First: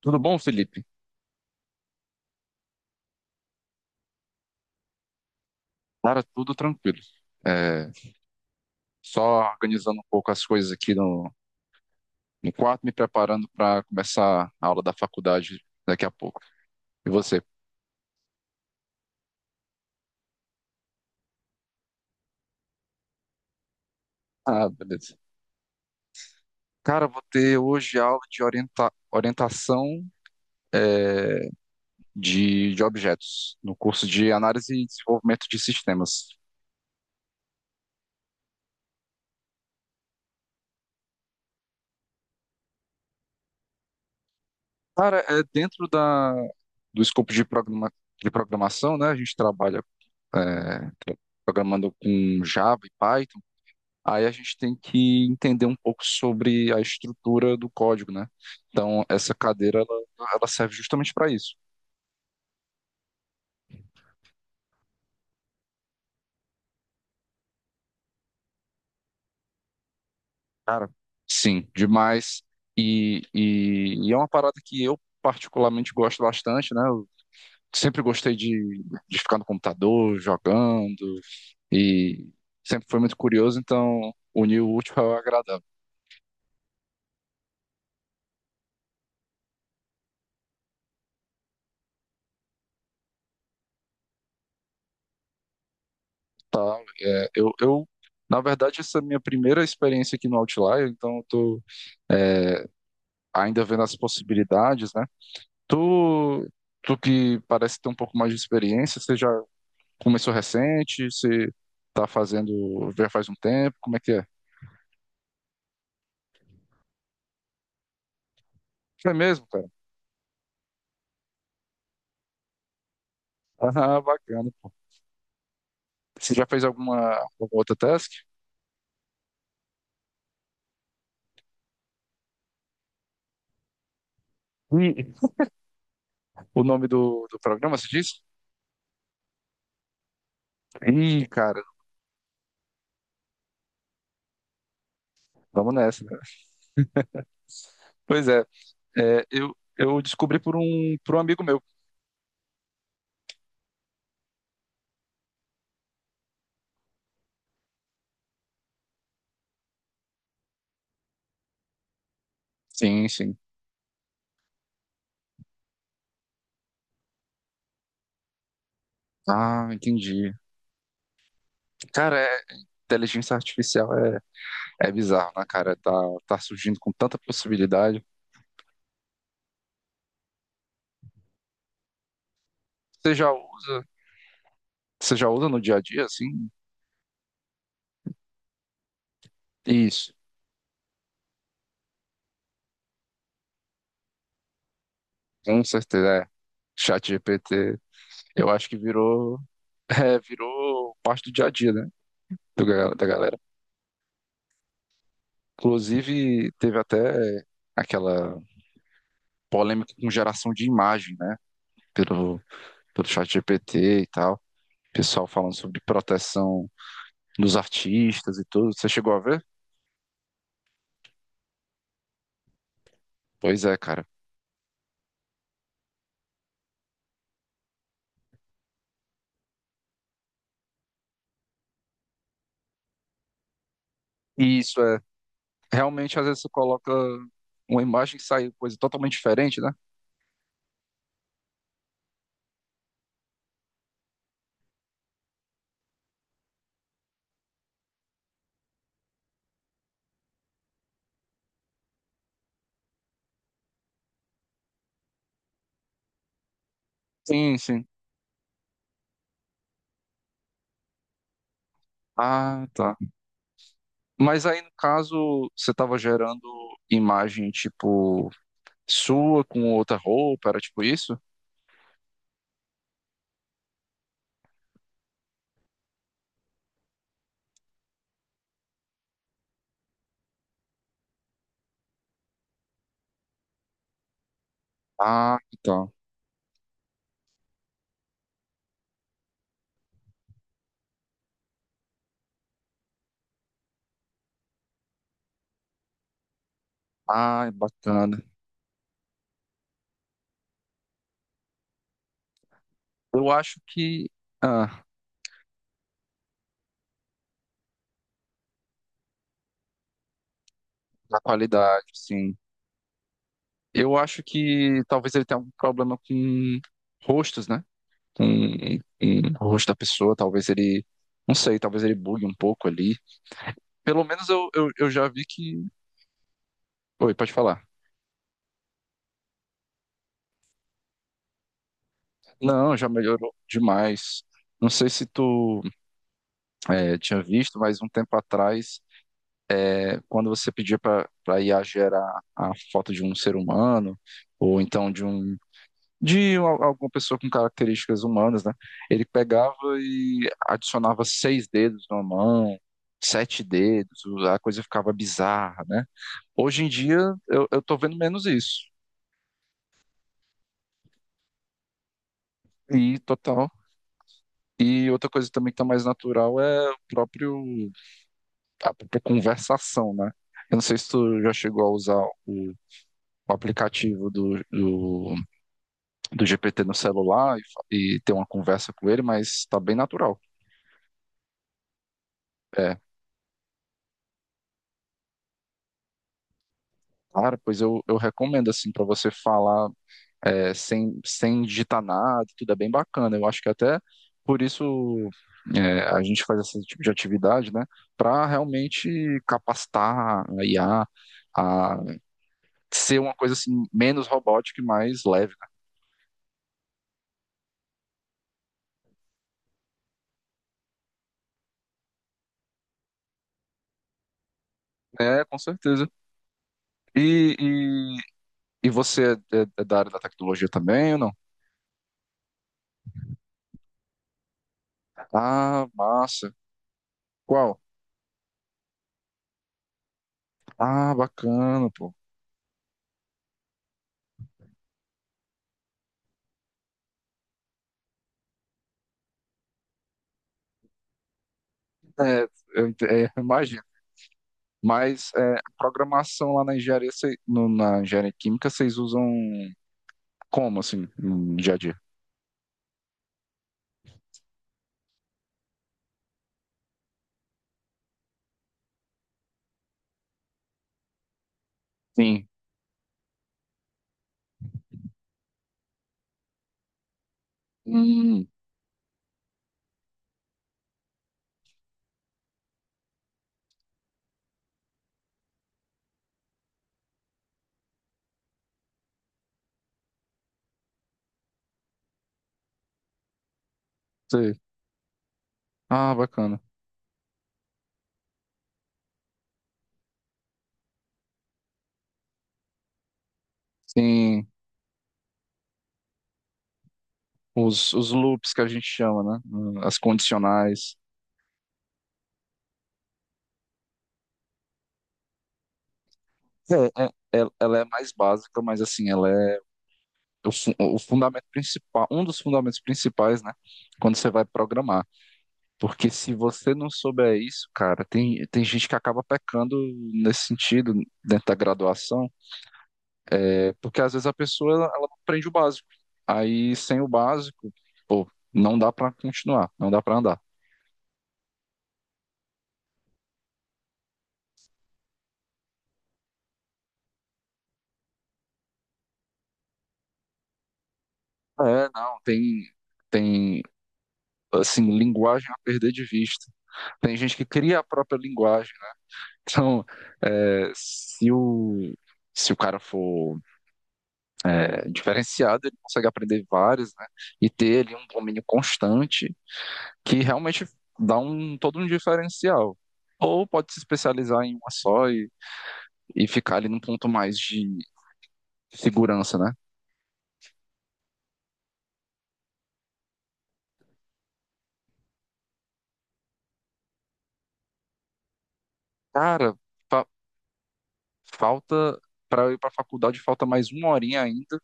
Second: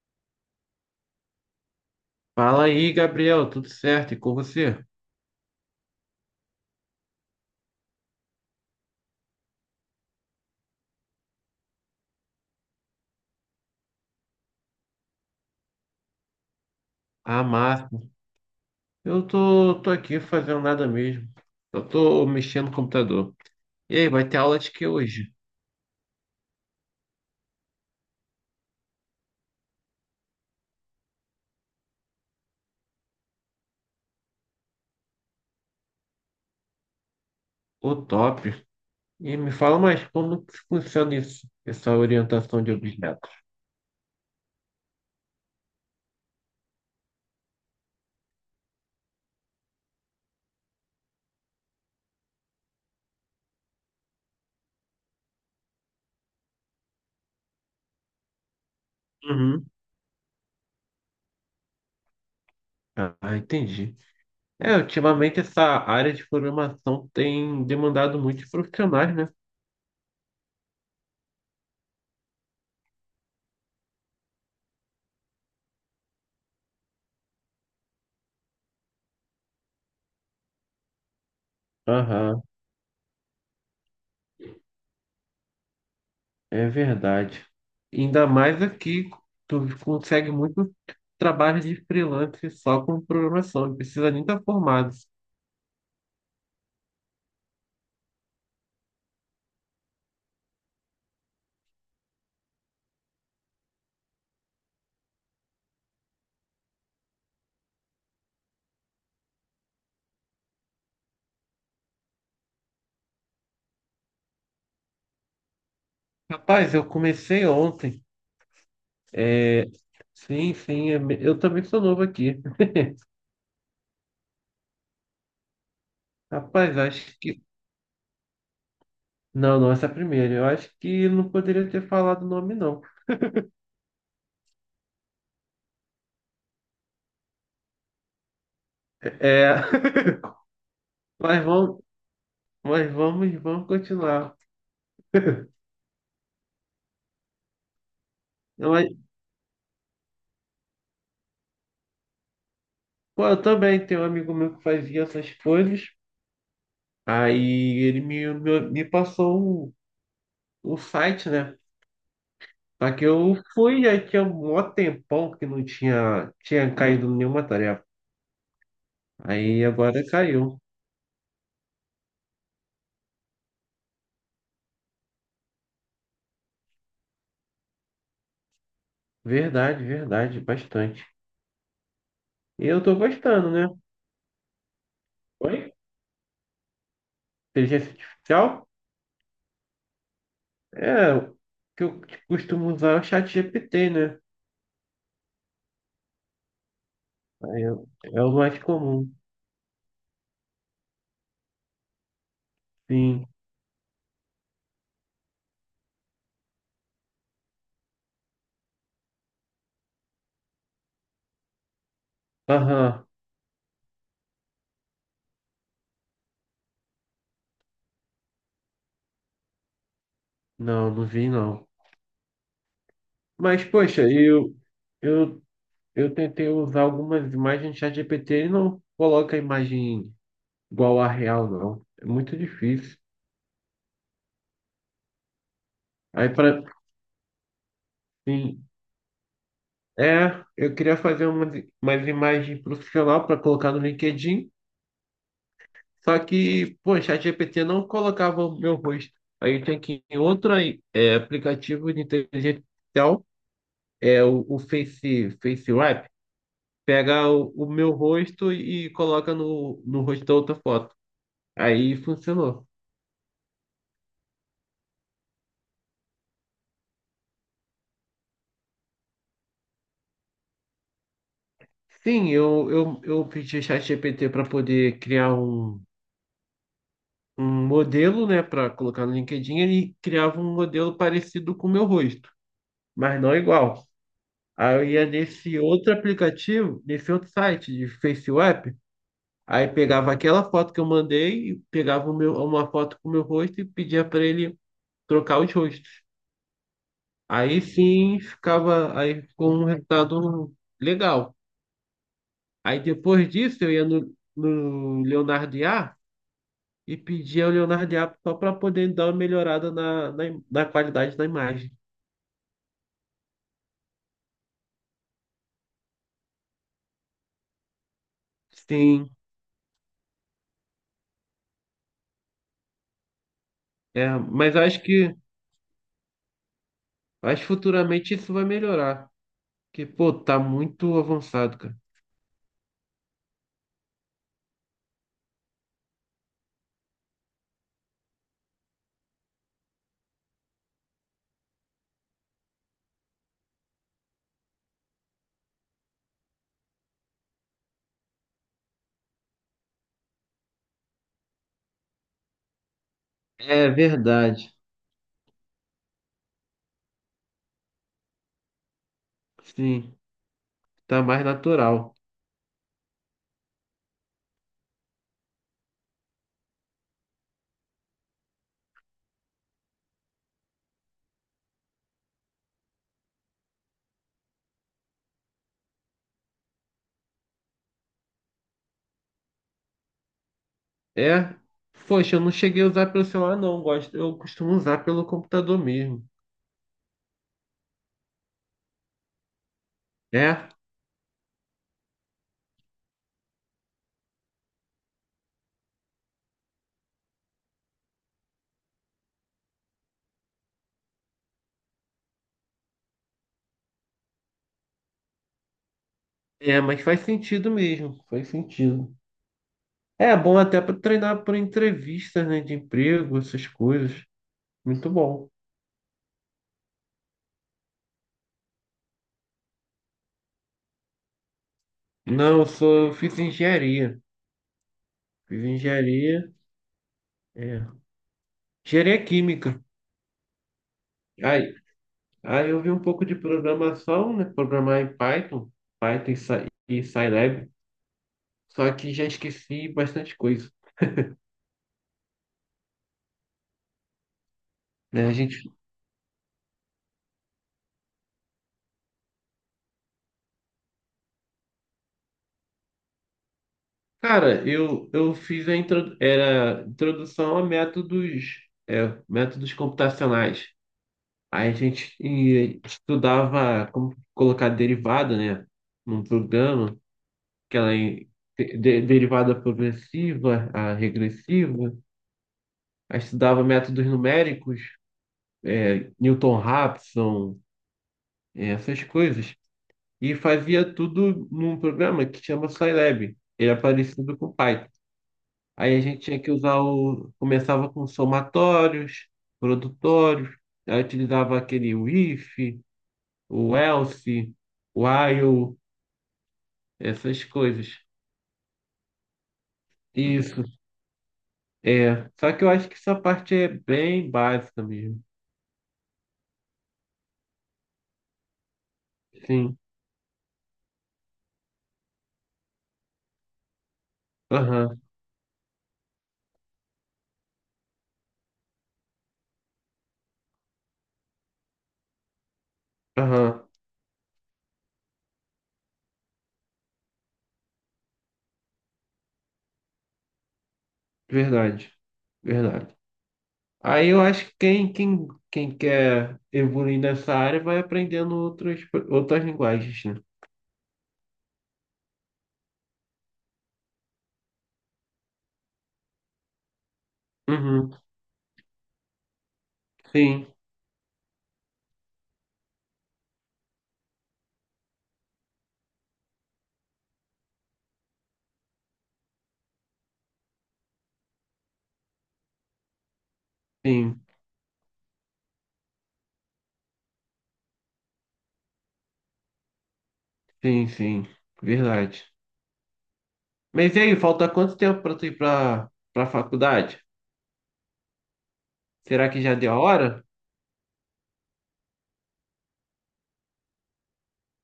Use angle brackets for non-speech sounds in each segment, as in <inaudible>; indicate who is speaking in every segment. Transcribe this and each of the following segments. Speaker 1: Tudo bom, Felipe?
Speaker 2: Fala aí, Gabriel, tudo certo? E com você?
Speaker 1: Cara, tudo tranquilo. É, só organizando um pouco as coisas aqui no quarto, me preparando para começar a aula da faculdade daqui a pouco. E você?
Speaker 2: Ah, máximo. Eu tô aqui fazendo nada mesmo. Eu tô mexendo no computador. E aí, vai ter aula
Speaker 1: Ah,
Speaker 2: de que
Speaker 1: beleza.
Speaker 2: hoje?
Speaker 1: Cara, vou ter hoje aula de orientação é, de objetos, no curso de análise e desenvolvimento de sistemas.
Speaker 2: O top. E me fala mais, como que funciona isso? Essa orientação de objetos.
Speaker 1: Cara, é dentro da, do escopo de programação, né? A gente trabalha é, programando com Java e Python. Aí a gente tem que entender um pouco sobre a estrutura do código, né? Então, essa
Speaker 2: Uhum.
Speaker 1: cadeira, ela serve justamente para isso.
Speaker 2: Ah, entendi. É, ultimamente essa área de programação tem demandado muitos profissionais, né?
Speaker 1: Cara, sim, demais. E é uma parada que eu particularmente gosto bastante, né? Eu sempre gostei de ficar no computador, jogando, e
Speaker 2: Aham.
Speaker 1: sempre foi muito curioso, então unir o útil ao agradável,
Speaker 2: É verdade. Ainda mais aqui, tu consegue muito trabalho de freelance só com programação, não precisa nem estar formado.
Speaker 1: tá? É, eu, na verdade, essa é a minha primeira experiência aqui no Outlier, então eu tô é, ainda vendo as possibilidades, né? Tu, tu que parece ter um pouco mais de experiência, você já começou recente, você tá fazendo já faz um tempo, como é que é?
Speaker 2: Rapaz, eu comecei ontem.
Speaker 1: É mesmo,
Speaker 2: É...
Speaker 1: cara? <laughs>
Speaker 2: Sim, sim, eu também sou novo aqui.
Speaker 1: Ah, bacana. Você já fez
Speaker 2: Rapaz,
Speaker 1: alguma,
Speaker 2: acho que.
Speaker 1: alguma outra task?
Speaker 2: Não, não, essa é a primeira. Eu acho que não poderia ter falado o nome, não.
Speaker 1: Ih, o nome do programa, se diz?
Speaker 2: É... <laughs>
Speaker 1: Ih,
Speaker 2: Mas
Speaker 1: cara,
Speaker 2: vamos, mas vamos continuar.
Speaker 1: vamos nessa, né? Pois é,
Speaker 2: Não, mas,
Speaker 1: eu descobri por um amigo meu.
Speaker 2: pô, eu também tenho um amigo meu que fazia essas coisas. Aí ele me passou o site, né? Só que
Speaker 1: Sim,
Speaker 2: eu
Speaker 1: sim.
Speaker 2: fui, aí tinha um mó tempão que não tinha caído nenhuma tarefa. Aí
Speaker 1: Ah,
Speaker 2: agora
Speaker 1: entendi.
Speaker 2: caiu.
Speaker 1: Cara, inteligência artificial é bizarro, né, cara? Tá, tá surgindo com tanta possibilidade.
Speaker 2: Verdade, verdade, bastante. E eu tô
Speaker 1: Você já
Speaker 2: gostando, né?
Speaker 1: usa, você já usa
Speaker 2: Oi?
Speaker 1: no dia a dia, assim?
Speaker 2: Inteligência artificial?
Speaker 1: Isso,
Speaker 2: É, o que eu costumo usar é o chat GPT, né?
Speaker 1: com certeza. É. Chat GPT,
Speaker 2: É o
Speaker 1: eu
Speaker 2: mais
Speaker 1: acho que
Speaker 2: comum.
Speaker 1: <laughs> virou parte do dia a dia, né? Da
Speaker 2: Sim.
Speaker 1: galera. Inclusive, teve até aquela polêmica com geração de imagem, né? Pelo,
Speaker 2: Aham.
Speaker 1: pelo chat GPT e tal. Pessoal falando sobre proteção dos artistas e tudo. Você chegou a ver?
Speaker 2: Não, não vi não.
Speaker 1: Pois
Speaker 2: Mas,
Speaker 1: é,
Speaker 2: poxa,
Speaker 1: cara.
Speaker 2: eu, eu tentei usar algumas imagens do chat GPT e não coloca a imagem igual a real, não. É muito difícil.
Speaker 1: isso é Realmente, às
Speaker 2: Aí
Speaker 1: vezes, você
Speaker 2: para
Speaker 1: coloca uma imagem que sai
Speaker 2: sim,
Speaker 1: coisa totalmente diferente, né?
Speaker 2: eu queria fazer umas imagens profissional para colocar no LinkedIn, só que, pô, o ChatGPT não colocava o meu rosto. Aí eu tinha que ir em outro aí, é, aplicativo de inteligência artificial, é o Face Wrap, pega o,
Speaker 1: Sim,
Speaker 2: o
Speaker 1: sim.
Speaker 2: meu rosto e coloca no, no rosto da outra foto. Aí
Speaker 1: Ah,
Speaker 2: funcionou.
Speaker 1: tá. Mas aí, no caso, você estava gerando imagem, tipo, sua com outra roupa, era tipo isso?
Speaker 2: Sim, eu pedi o ChatGPT para poder criar um modelo, né, para colocar no LinkedIn. Ele criava um modelo parecido com o meu rosto, mas não igual. Aí eu ia
Speaker 1: Ah,
Speaker 2: nesse
Speaker 1: tá.
Speaker 2: outro aplicativo, nesse outro site de FaceApp, aí pegava aquela foto que eu mandei, e pegava o meu- uma foto com o meu rosto e pedia para ele trocar os rostos.
Speaker 1: Ah, é
Speaker 2: Aí
Speaker 1: bacana.
Speaker 2: sim ficava aí com um resultado legal. Aí depois
Speaker 1: Eu acho
Speaker 2: disso eu ia
Speaker 1: que.
Speaker 2: no,
Speaker 1: Ah,
Speaker 2: no Leonardo IA e pedia ao Leonardo IA só para poder dar uma melhorada na, na qualidade
Speaker 1: da
Speaker 2: da imagem.
Speaker 1: qualidade, sim. Eu acho que talvez ele tenha algum problema com rostos, né? Com,
Speaker 2: Sim,
Speaker 1: com o rosto da pessoa, talvez ele. Não sei, talvez ele bugue um pouco ali. Pelo
Speaker 2: é,
Speaker 1: menos eu,
Speaker 2: mas eu
Speaker 1: eu,
Speaker 2: acho
Speaker 1: eu já
Speaker 2: que
Speaker 1: vi que.
Speaker 2: eu
Speaker 1: Pode
Speaker 2: acho que
Speaker 1: falar.
Speaker 2: futuramente isso vai melhorar, porque pô, tá muito avançado, cara.
Speaker 1: Não, já melhorou demais. Não sei se tu tinha visto, mas um tempo atrás, quando você pedia para IA gerar a foto de um ser humano, ou então de alguma pessoa com características humanas, né? Ele pegava e adicionava seis dedos na mão, sete
Speaker 2: É
Speaker 1: dedos, a
Speaker 2: verdade.
Speaker 1: coisa ficava bizarra, né? Hoje em dia eu tô vendo menos isso.
Speaker 2: Sim, tá mais natural.
Speaker 1: E total. E outra coisa também que tá mais natural é o próprio a própria conversação, né? Eu não sei se tu já chegou a usar o, o aplicativo do GPT no celular e ter uma conversa com ele, mas tá bem natural.
Speaker 2: É, poxa, eu não cheguei a
Speaker 1: É,
Speaker 2: usar pelo celular não, gosto, eu costumo usar pelo computador mesmo.
Speaker 1: cara, pois eu recomendo, assim, para você falar
Speaker 2: É,
Speaker 1: sem digitar nada, tudo é bem bacana. Eu acho que até por isso a gente faz esse tipo de atividade, né, para realmente capacitar a IA a ser uma coisa, assim, menos robótica e mais leve.
Speaker 2: é, mas faz sentido mesmo, faz sentido. É bom até para treinar por entrevistas, né, de emprego, essas coisas. Muito
Speaker 1: Né? É,
Speaker 2: bom.
Speaker 1: com certeza. E, e, e você é da área da tecnologia também ou não?
Speaker 2: Não, eu sou, eu fiz engenharia, fiz
Speaker 1: Ah, massa.
Speaker 2: engenharia,
Speaker 1: Qual?
Speaker 2: é, engenharia química.
Speaker 1: Ah,
Speaker 2: Aí
Speaker 1: bacana, pô.
Speaker 2: Aí eu vi um pouco de programação, né? Programar em Python, e Scilab, só que já esqueci bastante coisa,
Speaker 1: É, <laughs> eu imagino.
Speaker 2: né?
Speaker 1: Mas
Speaker 2: A gente,
Speaker 1: a programação lá na engenharia, na engenharia química, vocês usam como, assim, no dia a dia?
Speaker 2: cara, eu fiz a intro, era introdução a métodos, métodos computacionais. Aí a gente
Speaker 1: Sim.
Speaker 2: estudava como colocar derivada, né? Num programa, que ela é
Speaker 1: Hum,
Speaker 2: derivada progressiva, a regressiva. Aí estudava métodos numéricos, Newton-Raphson, essas coisas. E fazia tudo num programa que chama Scilab. Ele é parecido com
Speaker 1: sei.
Speaker 2: Python. Aí a
Speaker 1: Ah,
Speaker 2: gente tinha que
Speaker 1: bacana.
Speaker 2: usar o. Começava com somatórios, produtórios, aí utilizava aquele o if, o
Speaker 1: Sim,
Speaker 2: else, o while, essas
Speaker 1: os,
Speaker 2: coisas.
Speaker 1: os loops que a gente chama, né? As
Speaker 2: Isso,
Speaker 1: condicionais.
Speaker 2: é. Só que eu acho que essa parte é bem básica mesmo.
Speaker 1: É, ela é mais básica, mas assim,
Speaker 2: Sim.
Speaker 1: o fundamento principal, um dos fundamentos principais, né? Quando você vai
Speaker 2: Aham,
Speaker 1: programar. Porque se você não souber isso, cara, tem gente que acaba pecando nesse sentido, dentro da graduação,
Speaker 2: aham.
Speaker 1: porque às vezes a pessoa ela não aprende o básico. Aí sem o básico, pô, não dá pra continuar, não dá pra andar.
Speaker 2: Verdade, verdade. Aí eu acho que quem quer evoluir nessa área vai aprendendo outros outras linguagens, né?
Speaker 1: É, não, tem, assim, linguagem a perder de vista. Tem gente que cria a
Speaker 2: Uhum.
Speaker 1: própria linguagem. <laughs> Então,
Speaker 2: Sim,
Speaker 1: é, se o, se o cara for diferenciado, ele consegue aprender várias, né? E ter ali um domínio constante que realmente dá um todo um diferencial. Ou pode se
Speaker 2: sim,
Speaker 1: especializar em uma só e ficar ali num ponto mais de segurança, né?
Speaker 2: sim, sim. Verdade. Mas e aí, falta quanto tempo para tu ir para faculdade? Será que
Speaker 1: Cara,
Speaker 2: já deu a
Speaker 1: fa-
Speaker 2: hora?
Speaker 1: falta para eu ir para a faculdade, falta mais uma horinha ainda.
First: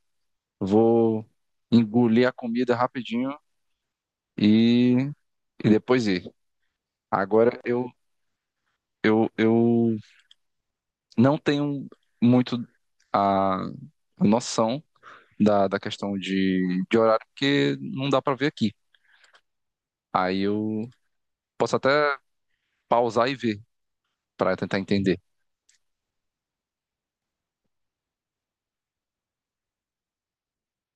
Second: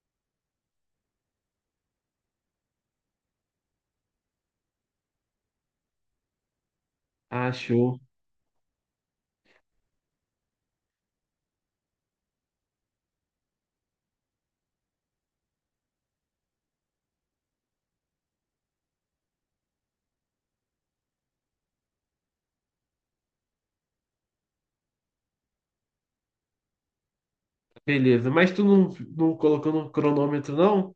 Speaker 1: Vou engolir a comida rapidinho e, e depois ir.
Speaker 2: Ah,
Speaker 1: Agora eu,
Speaker 2: show.
Speaker 1: eu, eu não tenho muito a noção da questão de horário, porque não dá para ver aqui. Aí eu posso até pausar e ver para tentar entender.
Speaker 2: Beleza. Mas tu não colocou no cronômetro, não?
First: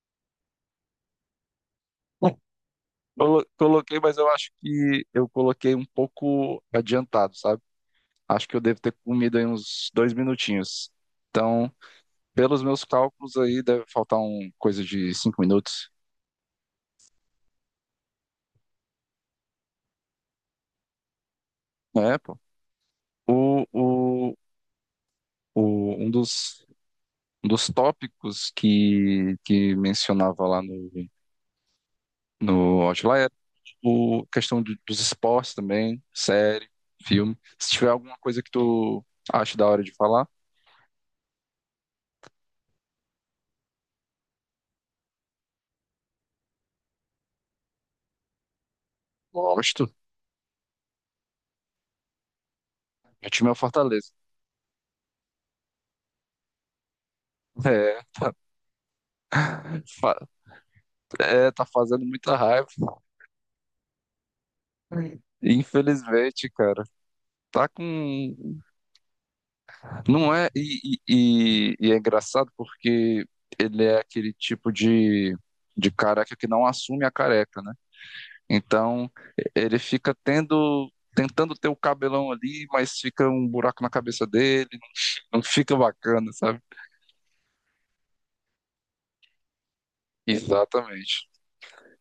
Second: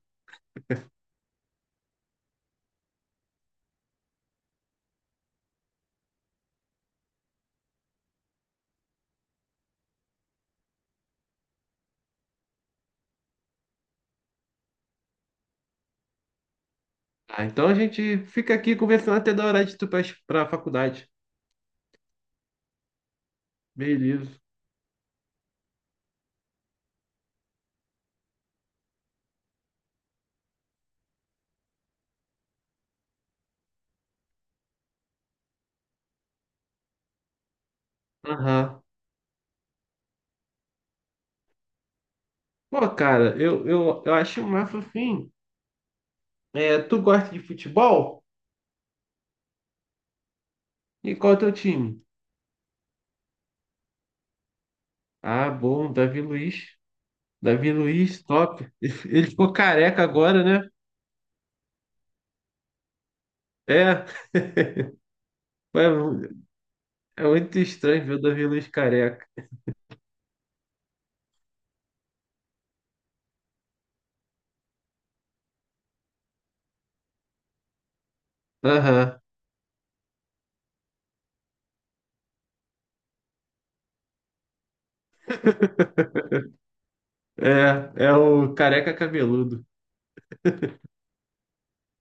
Speaker 1: Coloquei, mas eu acho que eu coloquei um pouco adiantado, sabe? Acho que eu devo ter comido aí uns 2 minutinhos. Então, pelos meus cálculos aí, deve faltar um coisa de 5 minutos.
Speaker 2: Ah, então a gente fica aqui conversando até da hora de tu para a faculdade.
Speaker 1: É, pô. O, o,
Speaker 2: Beleza.
Speaker 1: o, um dos, um dos tópicos que mencionava lá no Outlier, o questão dos esportes também, série, filme. Se tiver alguma coisa que
Speaker 2: Aham.
Speaker 1: tu acha da hora de falar.
Speaker 2: Pô, cara, eu acho massa assim. É, tu gosta de futebol?
Speaker 1: Gosto.
Speaker 2: E qual é o teu time?
Speaker 1: Meu time é o Fortaleza.
Speaker 2: Ah, bom, Davi Luiz. Davi
Speaker 1: É,
Speaker 2: Luiz,
Speaker 1: tá,
Speaker 2: top. <laughs> Ele ficou careca
Speaker 1: fa-
Speaker 2: agora, né?
Speaker 1: tá fazendo muita raiva.
Speaker 2: É. <laughs> É
Speaker 1: Infelizmente, cara.
Speaker 2: é muito
Speaker 1: Tá
Speaker 2: estranho ver o Davi
Speaker 1: com.
Speaker 2: Luiz careca.
Speaker 1: Não é. E é engraçado porque ele é aquele tipo de careca que não assume a careca, né? Então,
Speaker 2: Aham.
Speaker 1: ele fica tendo. Tentando ter o cabelão ali, mas fica um buraco na cabeça dele. Não fica bacana, sabe?
Speaker 2: É, é o careca cabeludo.
Speaker 1: Exatamente.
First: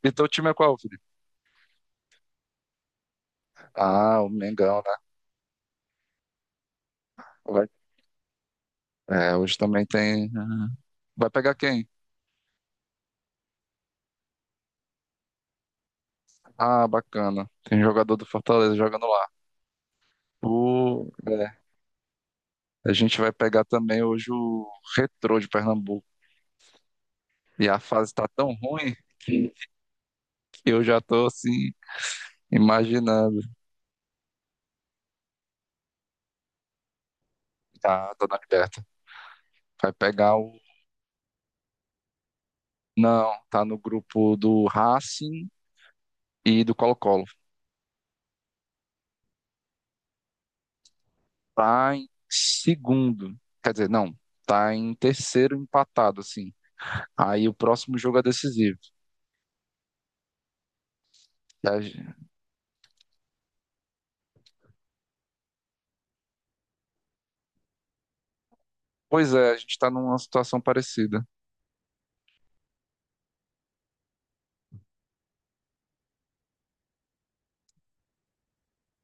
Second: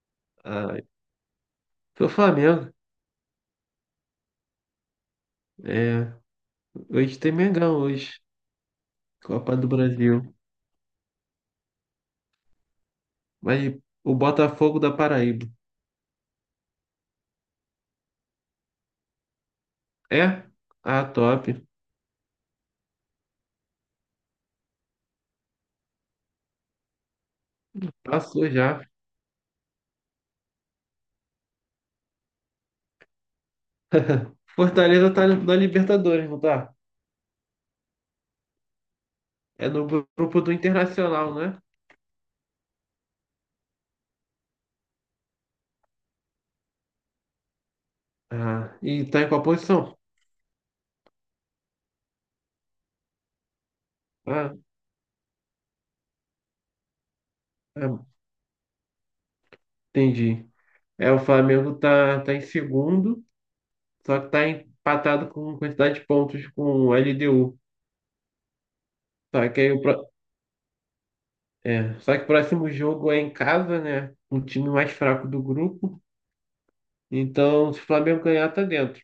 Speaker 1: E teu time é qual,
Speaker 2: Ai.
Speaker 1: Felipe?
Speaker 2: Pro Flamengo.
Speaker 1: Ah, o Mengão, né?
Speaker 2: É. Hoje tem
Speaker 1: Vai-
Speaker 2: Mengão hoje.
Speaker 1: Hoje
Speaker 2: Copa do
Speaker 1: também tem.
Speaker 2: Brasil.
Speaker 1: Vai pegar quem?
Speaker 2: Mas o Botafogo da Paraíba.
Speaker 1: Ah, bacana. Tem jogador do Fortaleza jogando lá.
Speaker 2: É? Ah,
Speaker 1: O... é,
Speaker 2: top.
Speaker 1: A gente vai pegar também hoje o Retrô de Pernambuco. E a fase tá
Speaker 2: Passou
Speaker 1: tão
Speaker 2: já.
Speaker 1: ruim que eu já tô assim, imaginando.
Speaker 2: <laughs> Fortaleza tá na Libertadores, não tá?
Speaker 1: Tá, tô na liberta.
Speaker 2: É no
Speaker 1: Vai pegar
Speaker 2: grupo do
Speaker 1: o.
Speaker 2: Internacional, né?
Speaker 1: Não, tá no grupo do Racing e do Colo-Colo.
Speaker 2: Ah, e tá em qual posição?
Speaker 1: Tá em segundo. Quer dizer, não,
Speaker 2: Ah,
Speaker 1: tá em terceiro empatado, assim. Aí o próximo
Speaker 2: é,
Speaker 1: jogo é decisivo.
Speaker 2: entendi. É, o
Speaker 1: E
Speaker 2: Flamengo
Speaker 1: a gen-
Speaker 2: tá em segundo, só que tá empatado com quantidade de pontos com o LDU.
Speaker 1: Pois
Speaker 2: Só
Speaker 1: é, a
Speaker 2: que aí
Speaker 1: gente tá numa situação parecida.
Speaker 2: o próximo jogo é em casa, né? Um time mais fraco do grupo. Então, se o Flamengo ganhar, tá dentro.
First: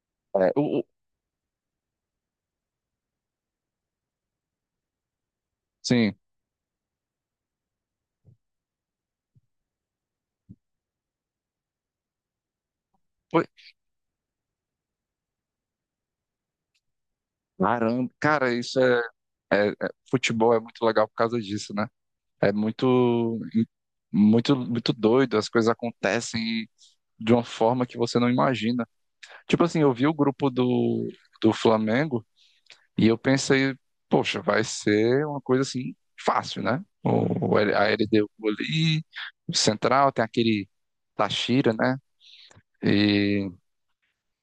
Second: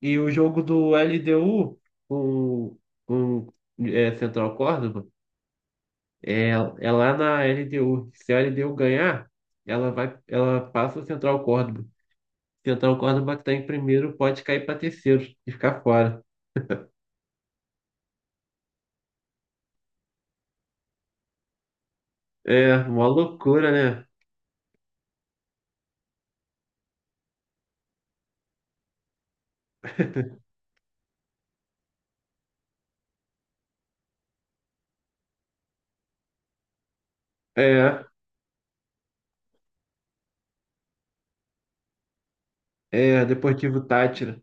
Speaker 2: E o
Speaker 1: É, o,
Speaker 2: jogo
Speaker 1: o-
Speaker 2: do LDU com, com Central Córdoba.
Speaker 1: sim.
Speaker 2: É, é, lá na LDU. Se a LDU ganhar, ela vai, ela passa o Central Córdoba. Central Córdoba que
Speaker 1: Pô,
Speaker 2: está em primeiro pode cair para terceiro e ficar fora.
Speaker 1: caramba, cara, futebol é muito legal por causa disso, né? É
Speaker 2: É, uma
Speaker 1: muito,
Speaker 2: loucura, né?
Speaker 1: muito, muito doido, as coisas acontecem de uma forma que você não imagina. Tipo assim, eu vi o grupo
Speaker 2: <laughs>
Speaker 1: do Flamengo. E eu pensei, poxa, vai ser uma coisa assim fácil, né? A
Speaker 2: É,
Speaker 1: LDU ali, o Central, tem aquele tachira, né?
Speaker 2: é,
Speaker 1: E
Speaker 2: Deportivo Táchira.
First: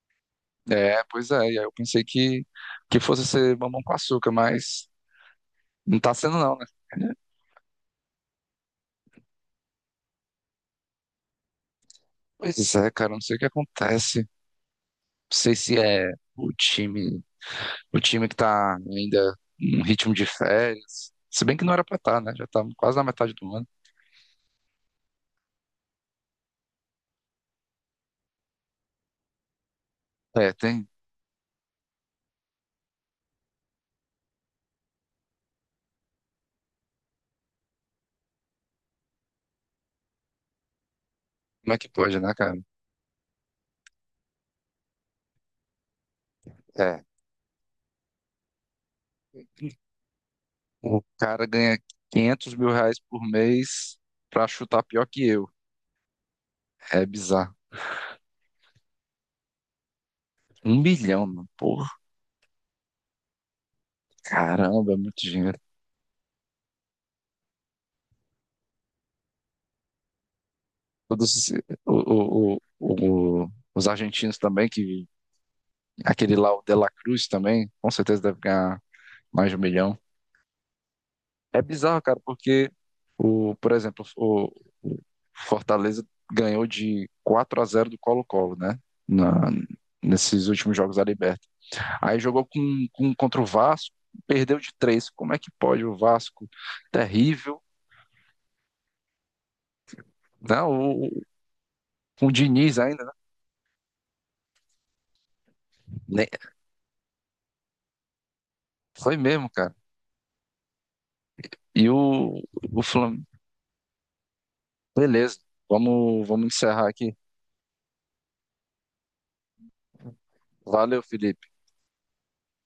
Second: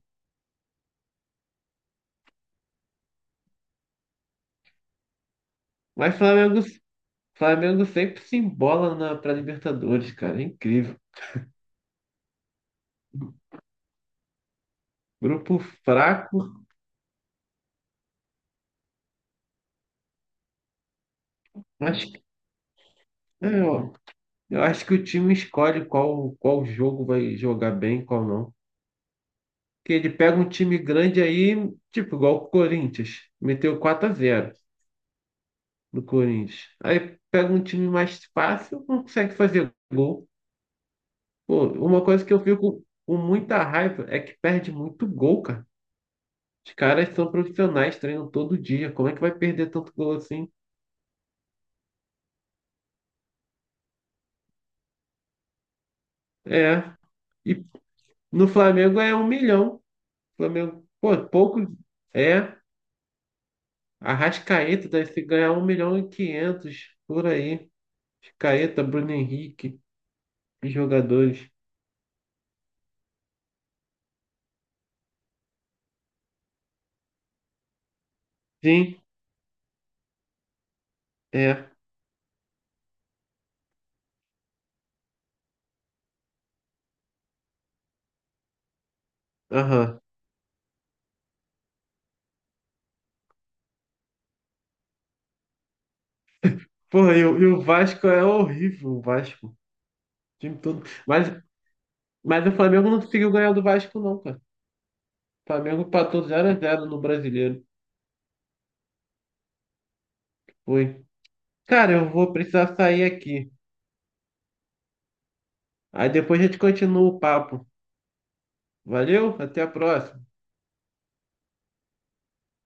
Speaker 1: Pois é, e aí eu pensei que fosse ser mamão com açúcar, mas não tá
Speaker 2: Mas
Speaker 1: sendo não,
Speaker 2: Flamengo,
Speaker 1: né?
Speaker 2: Flamengo sempre se embola na, pra Libertadores, cara. É incrível.
Speaker 1: Pois é, cara, não sei o que acontece. Não sei
Speaker 2: Grupo
Speaker 1: se é o
Speaker 2: fraco,
Speaker 1: time, o time que tá ainda em ritmo de férias. Se bem que não era pra
Speaker 2: mas
Speaker 1: estar, né? Já tá quase na metade do
Speaker 2: é,
Speaker 1: ano.
Speaker 2: ó, eu acho que o time escolhe qual jogo vai jogar bem, qual não. Que ele pega um
Speaker 1: É,
Speaker 2: time
Speaker 1: tem.
Speaker 2: grande aí, tipo, igual o Corinthians, meteu 4-0 no Corinthians. Aí pega um time mais fácil, não consegue fazer gol. Pô,
Speaker 1: Como é que
Speaker 2: uma
Speaker 1: pode,
Speaker 2: coisa que
Speaker 1: né,
Speaker 2: eu
Speaker 1: cara?
Speaker 2: fico com muita raiva é que perde muito gol, cara. Os
Speaker 1: É.
Speaker 2: caras são profissionais, treinam todo dia. Como é que vai perder tanto gol assim?
Speaker 1: O cara ganha 500 mil reais por mês pra chutar pior que eu.
Speaker 2: É.
Speaker 1: É bizarro.
Speaker 2: E no Flamengo é 1 milhão.
Speaker 1: Um
Speaker 2: Flamengo, pô,
Speaker 1: bilhão, mano.
Speaker 2: pouco
Speaker 1: Porra,
Speaker 2: é. Arrascaeta
Speaker 1: caramba, é
Speaker 2: deve
Speaker 1: muito
Speaker 2: se ganhar
Speaker 1: dinheiro.
Speaker 2: 1,5 milhão por aí. Arrascaeta, Bruno Henrique. E
Speaker 1: Todos,
Speaker 2: jogadores.
Speaker 1: os argentinos também, que aquele lá, o De La Cruz também, com certeza deve ganhar
Speaker 2: Sim,
Speaker 1: mais de 1 milhão. É
Speaker 2: é.
Speaker 1: bizarro, cara, porque, por exemplo, o Fortaleza ganhou de 4-0 do Colo-Colo, né? Na,
Speaker 2: Aham.
Speaker 1: Nesses últimos jogos da Libertadores. Aí jogou contra o Vasco, perdeu de três. Como é que pode o Vasco?
Speaker 2: Porra, e o
Speaker 1: Terrível.
Speaker 2: Vasco é horrível, o Vasco. O time todo.
Speaker 1: Não? o, com o
Speaker 2: Mas o
Speaker 1: Diniz
Speaker 2: Flamengo não
Speaker 1: ainda,
Speaker 2: conseguiu ganhar do Vasco, não, cara. O Flamengo empatou
Speaker 1: né?
Speaker 2: 0x0 no Brasileiro.
Speaker 1: Foi mesmo, cara.
Speaker 2: Foi.
Speaker 1: E
Speaker 2: Cara, eu vou
Speaker 1: o,
Speaker 2: precisar
Speaker 1: o
Speaker 2: sair
Speaker 1: Flamengo.
Speaker 2: aqui.
Speaker 1: Beleza,
Speaker 2: Aí
Speaker 1: vamos,
Speaker 2: depois a
Speaker 1: vamos
Speaker 2: gente
Speaker 1: encerrar
Speaker 2: continua
Speaker 1: aqui.
Speaker 2: o papo. Valeu, até a próxima.
Speaker 1: Valeu, Felipe.